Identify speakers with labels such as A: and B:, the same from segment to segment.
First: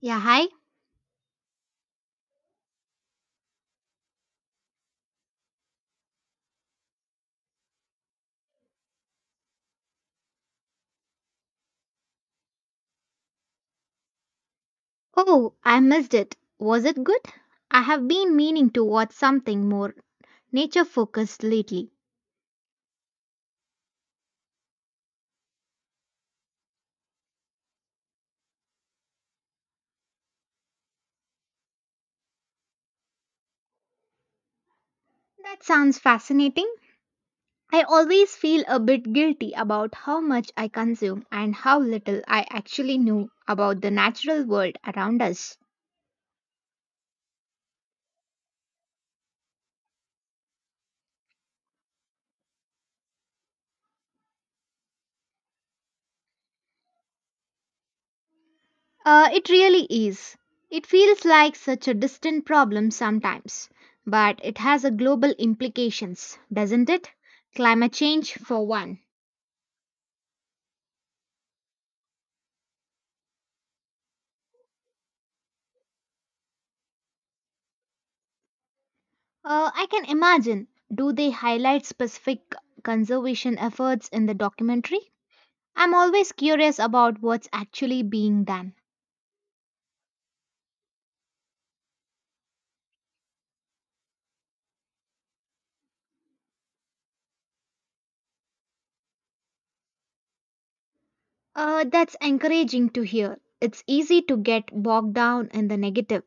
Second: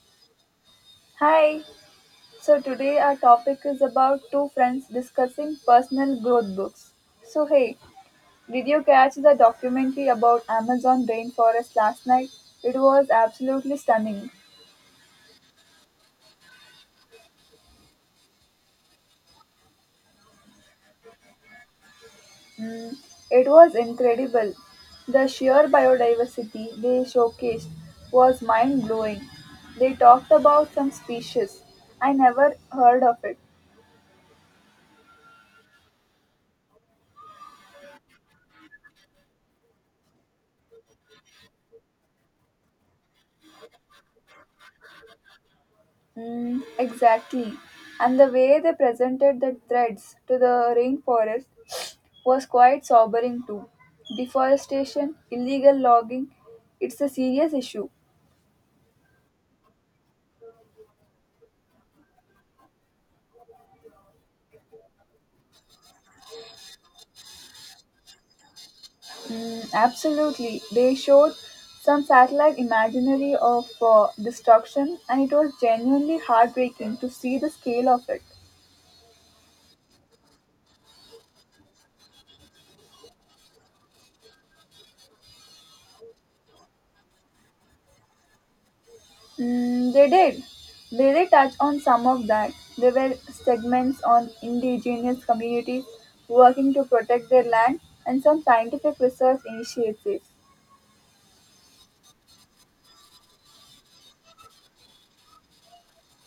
A: Yeah, hi.
B: Hi, so today our topic is about two friends discussing personal growth books. So, hey, did you catch the documentary about Amazon rainforest last night? It was absolutely stunning.
A: Oh, I missed it. Was it good? I have been meaning to watch something more nature focused lately.
B: Mm, it was incredible. The sheer biodiversity they showcased was mind blowing. They talked about some species I never heard of it,
A: That sounds fascinating. I always feel a bit guilty about how much I consume and how little I actually know about the natural world around us.
B: mm, exactly. And the way they presented the threats to the rainforest was quite sobering too. Deforestation, illegal logging, it's a serious issue.
A: It really is. It feels like such a distant problem sometimes, but it has a global implications, doesn't it? Climate change for one.
B: Mm, absolutely. They showed some satellite imagery of destruction and it was genuinely heartbreaking to see the scale of it.
A: I can imagine. Do they highlight specific conservation efforts in the documentary? I'm always curious about what's actually being done.
B: Mm, they did. They did touch on some of that. There were segments on indigenous communities working to protect their land and some scientific research initiatives.
A: That's encouraging to hear. It's easy to get bogged down in the negative,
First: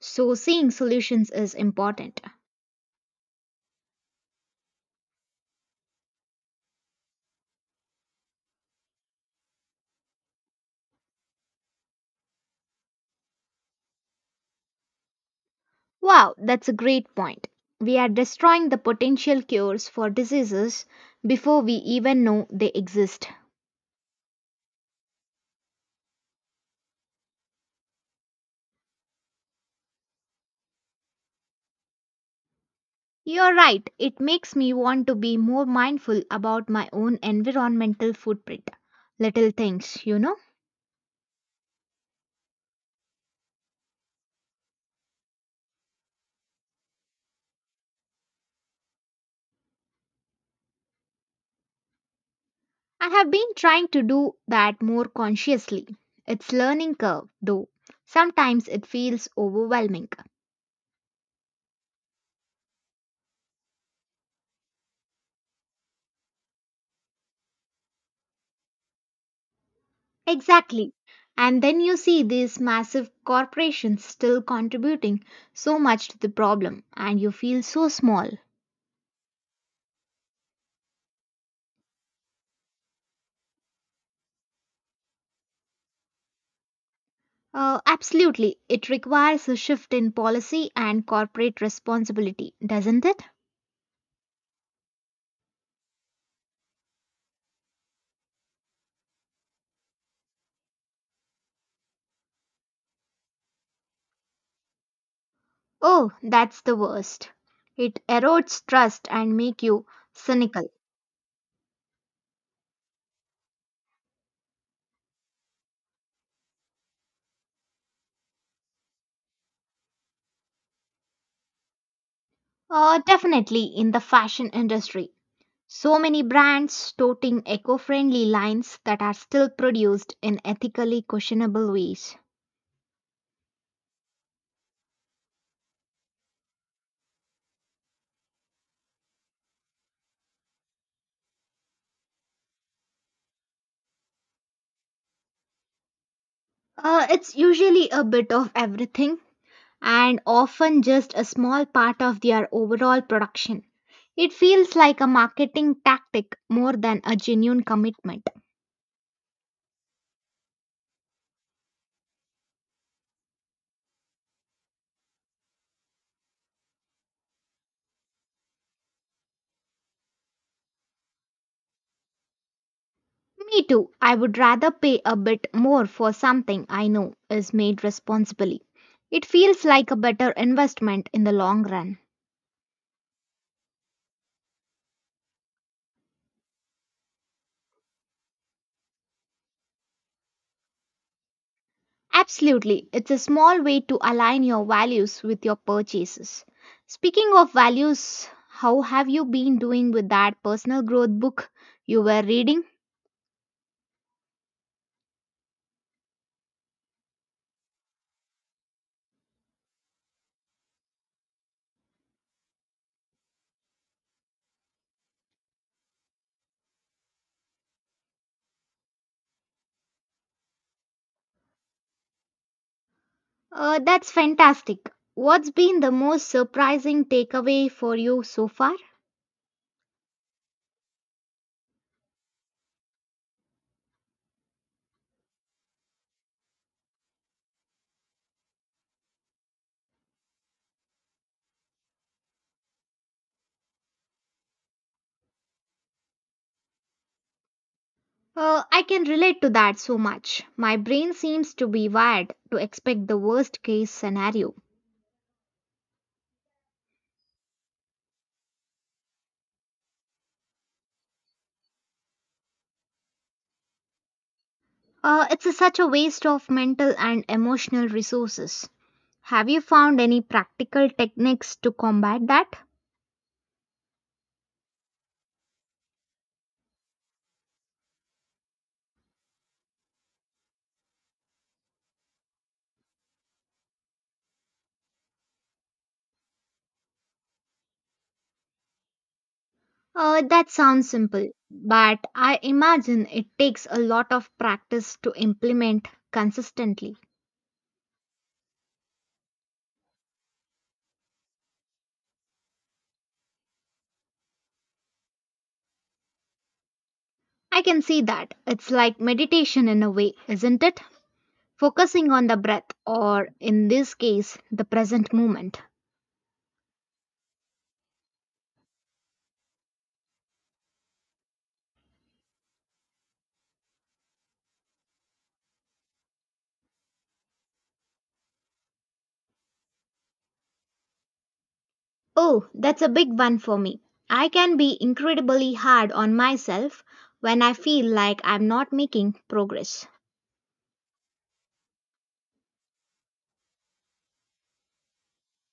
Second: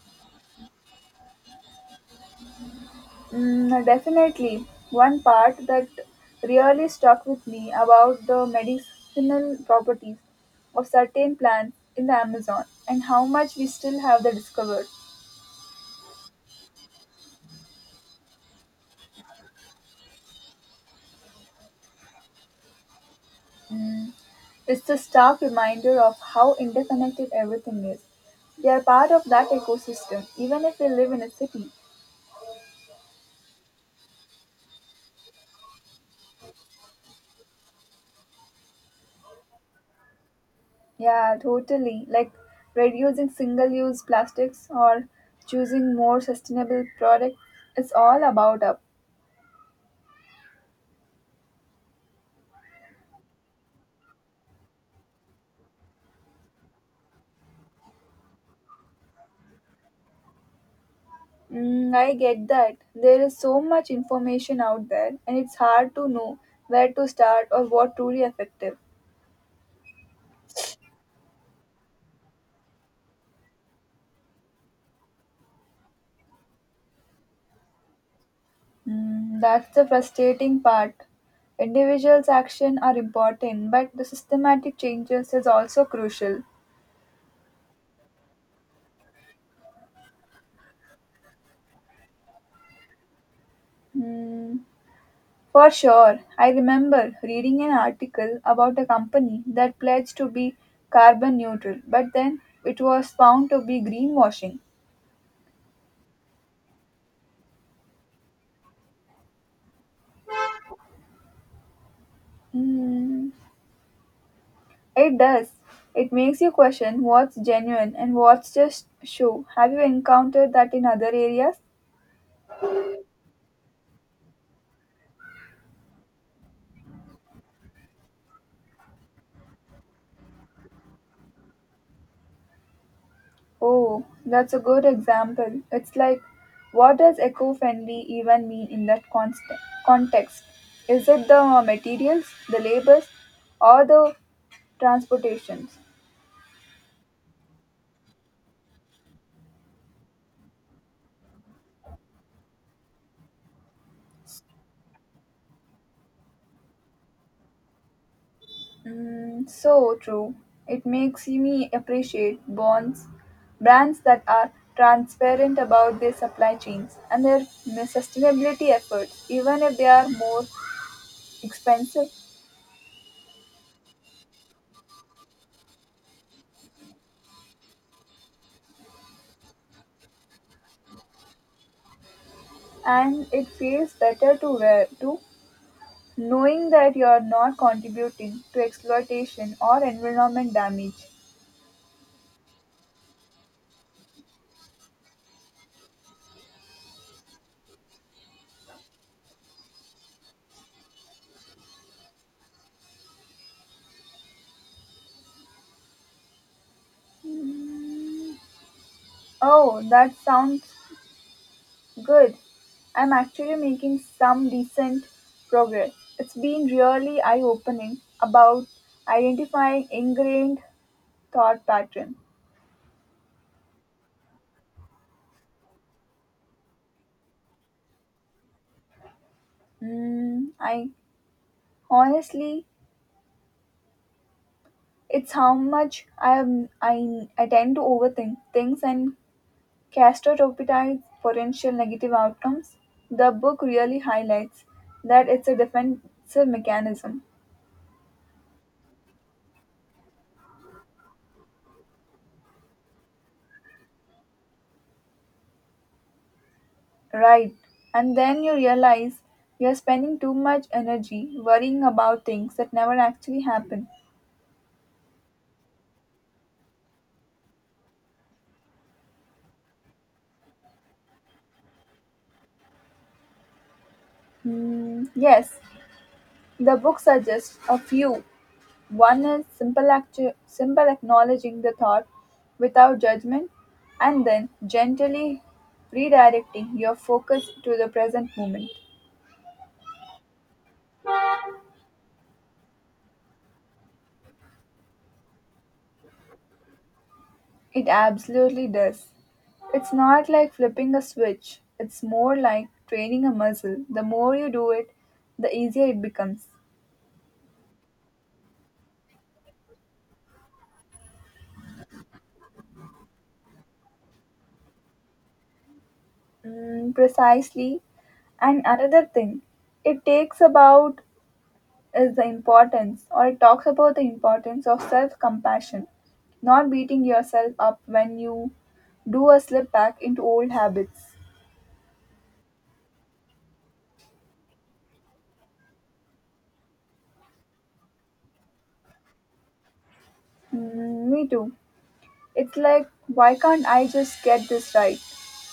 A: so seeing solutions is important.
B: Mm, definitely, one part that really stuck with me about the medicinal properties of certain plants in the Amazon and how much we still have the discovered.
A: Wow, that's a great point. We are destroying the potential cures for diseases before we even know they exist.
B: Mm. It's a stark reminder of how interconnected everything is. We are part of that ecosystem, even if we live in a city.
A: You're right, it makes me want to be more mindful about my own environmental footprint. Little things.
B: Yeah, totally. Like reducing single use plastics or choosing more sustainable products, it's all about up.
A: I have been trying to do that more consciously. It's learning curve though. Sometimes it feels overwhelming.
B: Mm, I get that. There is so much information out there, and it's hard to know where to start or what truly effective.
A: Exactly. And then you see these massive corporations still contributing so much to the problem and you feel so small.
B: Mm, that's the frustrating part. Individuals' action are important, but the systematic changes is also crucial.
A: Absolutely. It requires a shift in policy and corporate responsibility, doesn't it?
B: Hmm, for sure, I remember reading an article about a company that pledged to be carbon neutral, but then it was found to be greenwashing.
A: Oh, that's the worst. It erodes trust and make you cynical.
B: Hmm, it does. It makes you question what's genuine and what's just show. Have you encountered that in other areas?
A: Definitely in the fashion industry. So many brands toting eco-friendly lines that are still produced in ethically questionable ways.
B: Oh, that's a good example. It's like, what does eco friendly even mean in that context? Is it the materials, the labors, or the transportations?
A: It's usually a bit of everything and often just a small part of their overall production. It feels like a marketing tactic more than a genuine commitment.
B: Mm, so true. It makes me appreciate bonds, brands that are transparent about their supply chains and their sustainability efforts, even if they are more expensive.
A: Me too. I would rather pay a bit more for something I know is made responsibly. It feels like a better investment in the long run.
B: And it feels better to wear too knowing that you're not contributing to exploitation or environment damage.
A: Absolutely. It's a small way to align your values with your purchases. Speaking of values, how have you been doing with that personal growth book you were reading?
B: Oh, that sounds good. I'm actually making some decent progress. It's been really eye opening about identifying ingrained thought pattern.
A: That's fantastic. What's been the most surprising takeaway for you so far?
B: Mm, I honestly, it's how much I am. I tend to overthink things and Castrotopytide's potential negative outcomes, the book really highlights that it's a defensive mechanism,
A: I can relate to that so much. My brain seems to be wired to expect the worst case scenario.
B: right? And then you realize you're spending too much energy worrying about things that never actually happen.
A: Such a waste of mental and emotional resources. Have you found any practical techniques to combat that?
B: Hmm, yes, the book suggests a few. One is simple, simple acknowledging the thought without judgment, and then gently redirecting your focus to the present moment.
A: That sounds simple, but I imagine it takes a lot of practice to implement consistently.
B: It absolutely does. It's not like flipping a switch, it's more like training a muscle. The more you do it, the easier it becomes.
A: I can see that. It's like meditation in a way, isn't it? Focusing on the breath, or in this case, the present moment.
B: Mm, precisely. And another thing it takes about is the importance, or it talks about the importance of self compassion, not beating yourself up when you do a slip back into old habits.
A: Oh, that's a big one for me. I can be incredibly hard on myself when I feel like I'm not making progress.
B: Mm, me too. It's like, why can't I just get this right?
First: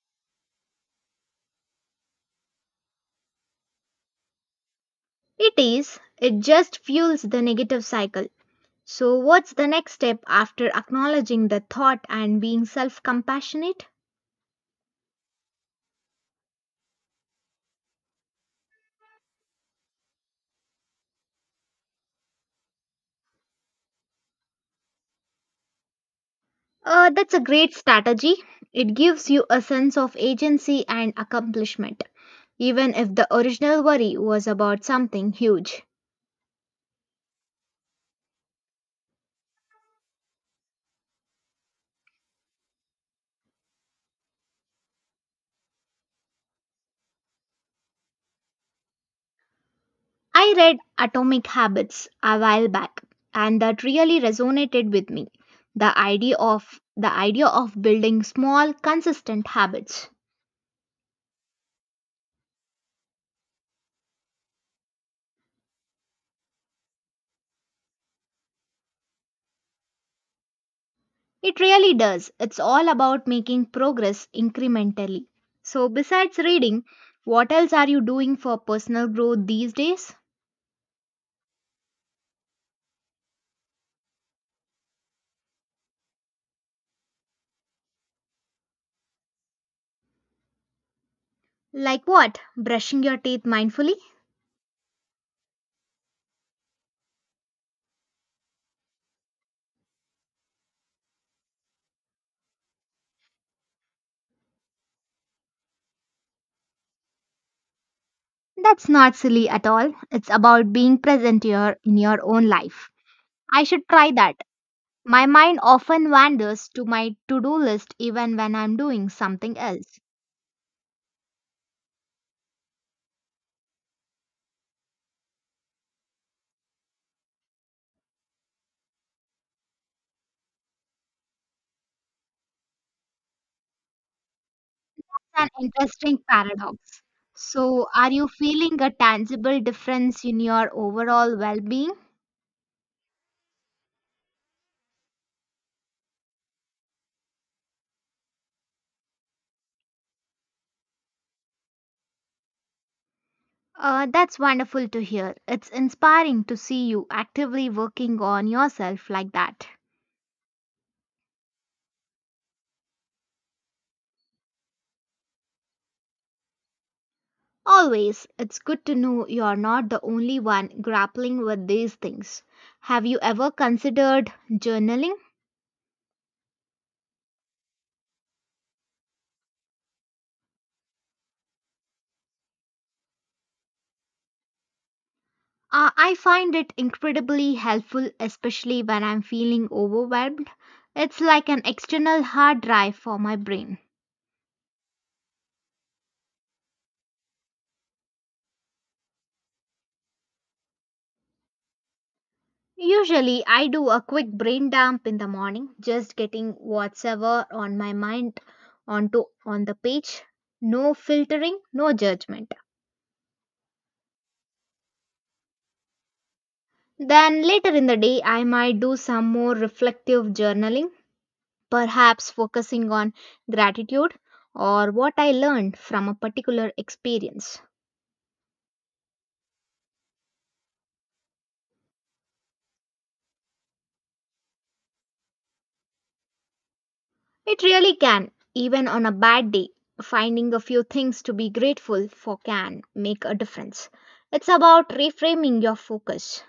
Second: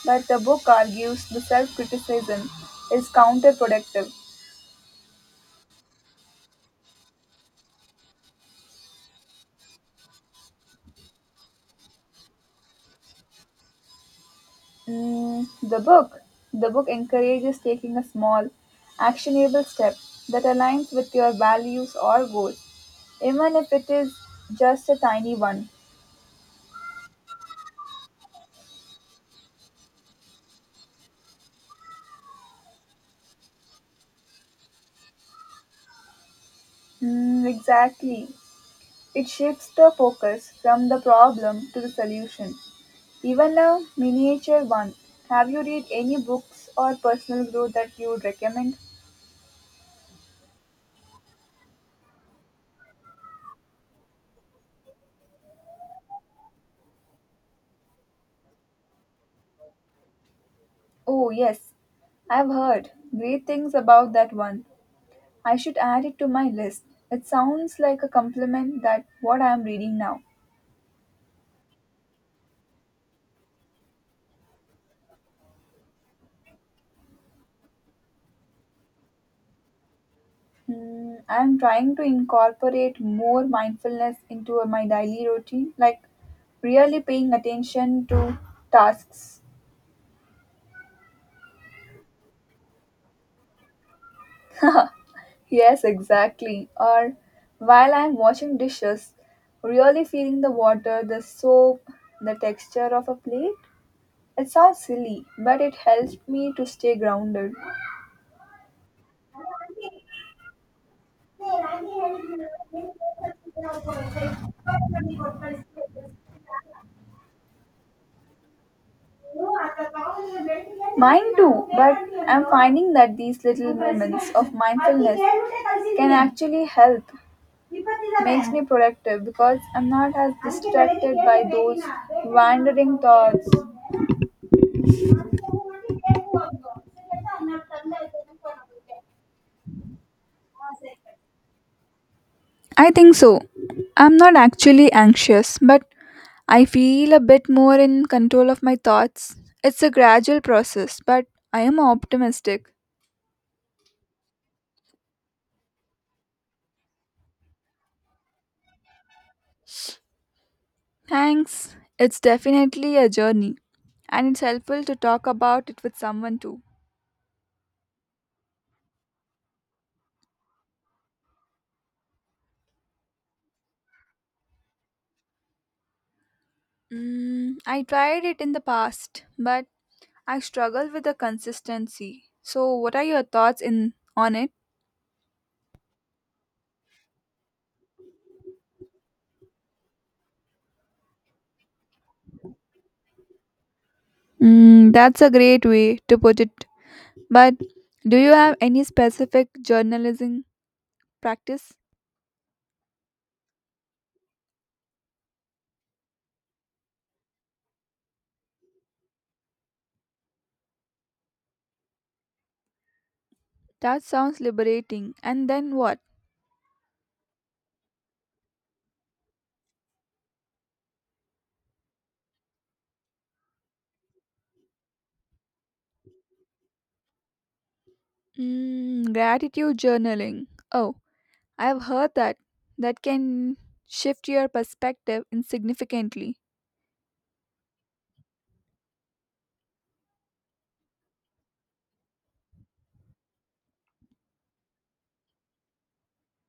B: But the book argues the self criticism is counterproductive.
A: It is, it just fuels the negative cycle. So, what's the next step after acknowledging the thought and being self compassionate?
B: Mm, the book encourages taking a small, actionable step that aligns with your values or goals, even if it is just a tiny one.
A: That's a great strategy. It gives you a sense of agency and accomplishment, even if the original worry was about something huge.
B: Mm, exactly. It shifts the focus from the problem to the solution, even a miniature one. Have you read any books or personal growth that you would recommend?
A: I read Atomic Habits a while back and that really resonated with me. The idea of building small consistent habits.
B: Oh, yes, I've heard great things about that one. I should add it to my list. It sounds like a compliment that what I am reading now.
A: It really does. It's all about making progress incrementally. So besides reading, what else are you doing for personal growth these days?
B: Hmm, I am trying to incorporate more mindfulness into my daily routine, like really paying attention to tasks.
A: Like what? Brushing your teeth mindfully?
B: Yes, exactly. Or while I'm washing dishes, really feeling the water, the soap, the texture of a plate. It sounds silly, but it helps me to stay grounded.
A: That's not silly at all. It's about being present here in your own life. I should try that. My mind often wanders to my to do list even when I'm doing something else. It's
B: Mine too, but I'm finding that these little moments of mindfulness can actually help. Makes me productive because I'm not as distracted by those wandering thoughts.
A: an interesting paradox. So, are you feeling a tangible difference in your overall well being?
B: I think so. I'm not actually anxious, but I feel a bit more in control of my thoughts. It's a gradual process, but I am optimistic.
A: That's wonderful to hear. It's inspiring to see you actively working on yourself like that.
B: Thanks. It's definitely a journey, and it's helpful to talk about it with someone too.
A: Always, it's good to know you're not the only one grappling with these things. Have you ever considered journaling?
B: Mm, I tried it in the past, but I struggle with the consistency. So, what are your thoughts in on it?
A: I find it incredibly helpful, especially when I'm feeling overwhelmed. It's like an external hard drive for my brain.
B: Mm, that's a great way to put it. But do you have any specific journalism practice?
A: Usually, I do a quick brain dump in the morning, just getting whatever on my mind onto on the page. No filtering, no judgment.
B: That sounds liberating. And then what?
A: Then later in the day, I might do some more reflective journaling, perhaps focusing on gratitude or what I learned from a particular experience.
B: Mm, gratitude journaling. Oh, I've heard that. That can shift your perspective insignificantly.
A: It really can, even on a bad day. Finding a few things to be grateful for can make a difference. It's about reframing your focus.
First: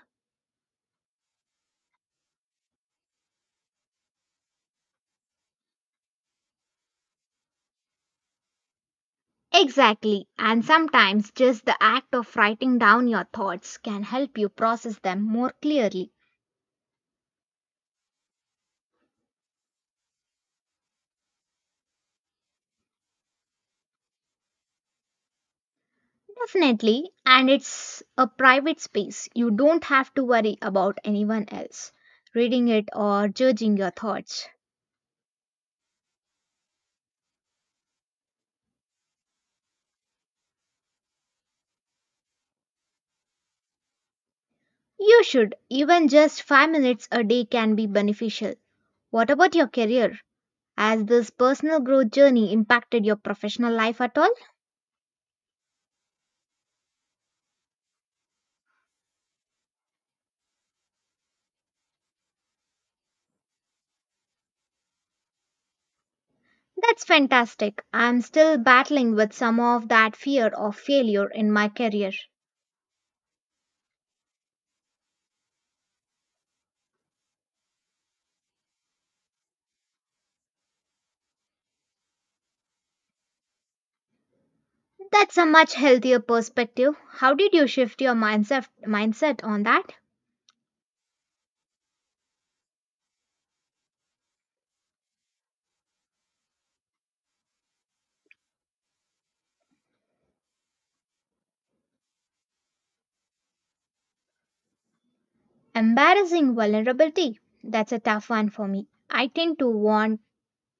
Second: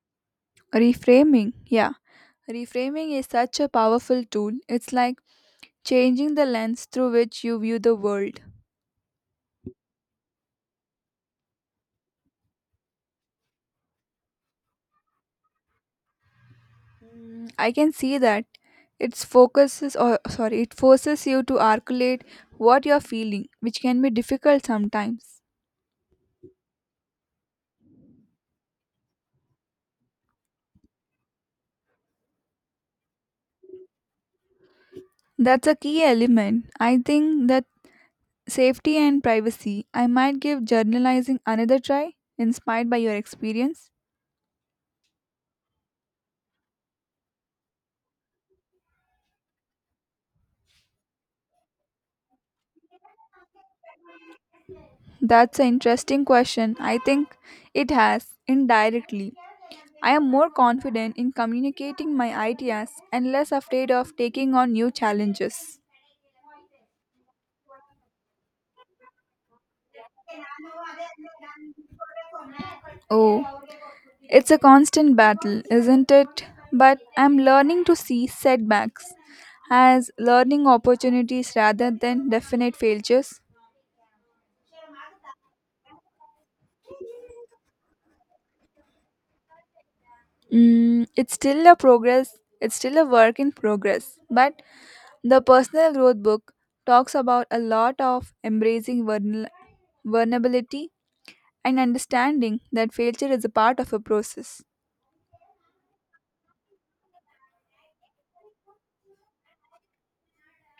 B: Reframing. Yeah. Reframing is such a powerful tool. It's like changing the lens through which you view the world.
A: Exactly, and sometimes just the act of writing down your thoughts can help you process them more clearly.
B: I can see that. It focuses or sorry, it forces you to articulate what you're feeling, which can be difficult sometimes.
A: Definitely, and it's a private space. You don't have to worry about anyone else reading it or judging your thoughts.
B: That's a key element. I think that safety and privacy, I might give journalizing another try, inspired by your experience?
A: You should, even just 5 minutes a day can be beneficial. What about your career? Has this personal growth journey impacted your professional life at all?
B: That's an interesting question. I think it has, indirectly. I am more confident in communicating my ideas and less afraid of taking on new challenges.
A: That's fantastic. I'm still battling with some of that fear of failure in my career.
B: Oh, it's a constant battle, isn't it? But I'm learning to see setbacks as learning opportunities rather than definite failures.
A: That's a much healthier perspective. How did you shift your mindset on that?
B: Mm, it's still a progress. It's still a work in progress. But the personal growth book talks about a lot of embracing vulnerability and understanding that failure is a part of a process.
A: Embarrassing vulnerability. That's a tough one for me. I tend to want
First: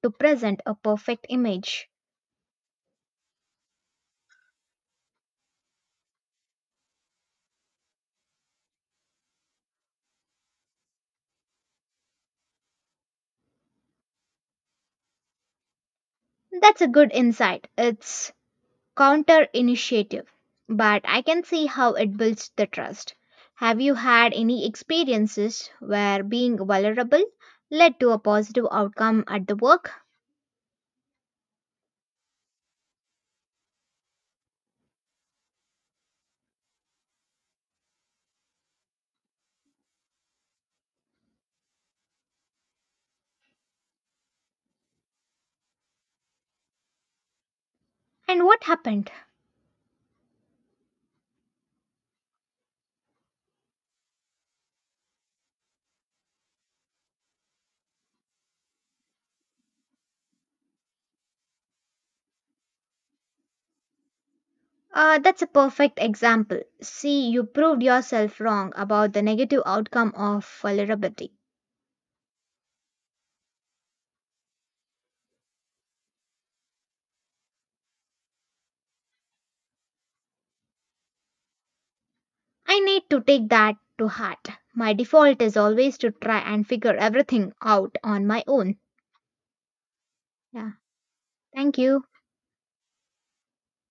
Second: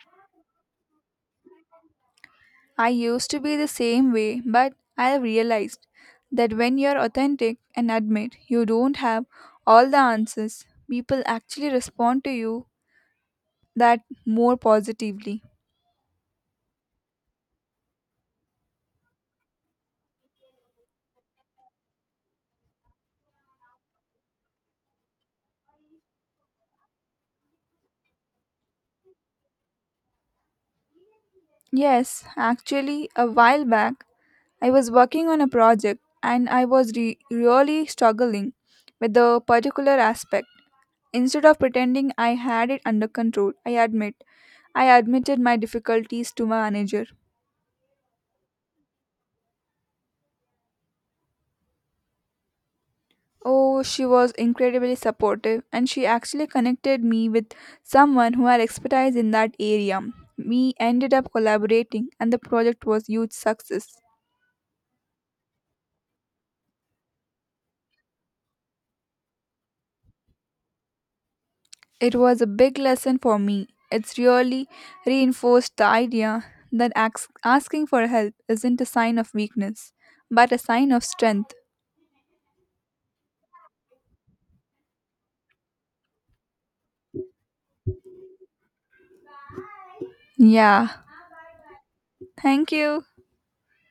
A: to present a perfect image.
B: I used to be the same way, but I have realized that when you're authentic and admit you don't have all the answers, people actually respond to you that more positively.
A: That's a good insight. It's counter initiative, but I can see how it builds the trust. Have you had any experiences where being vulnerable led to a positive outcome at the work?
B: Yes, actually, a while back I was working on a project and I was really struggling with a particular aspect. Instead of pretending I had it under control, I admitted my difficulties to my manager.
A: And what happened?
B: Oh, she was incredibly supportive and she actually connected me with someone who had expertise in that area. We ended up collaborating and the project was huge success.
A: That's a perfect example. See, you proved yourself wrong about the negative outcome of vulnerability.
B: It was a big lesson for me. It's really reinforced the idea that asking for help isn't a sign of weakness, but a sign of strength.
A: I need to take that to heart. My default is always to try and figure everything out on my own. Yeah,
B: Yeah,
A: thank you.
B: thank you.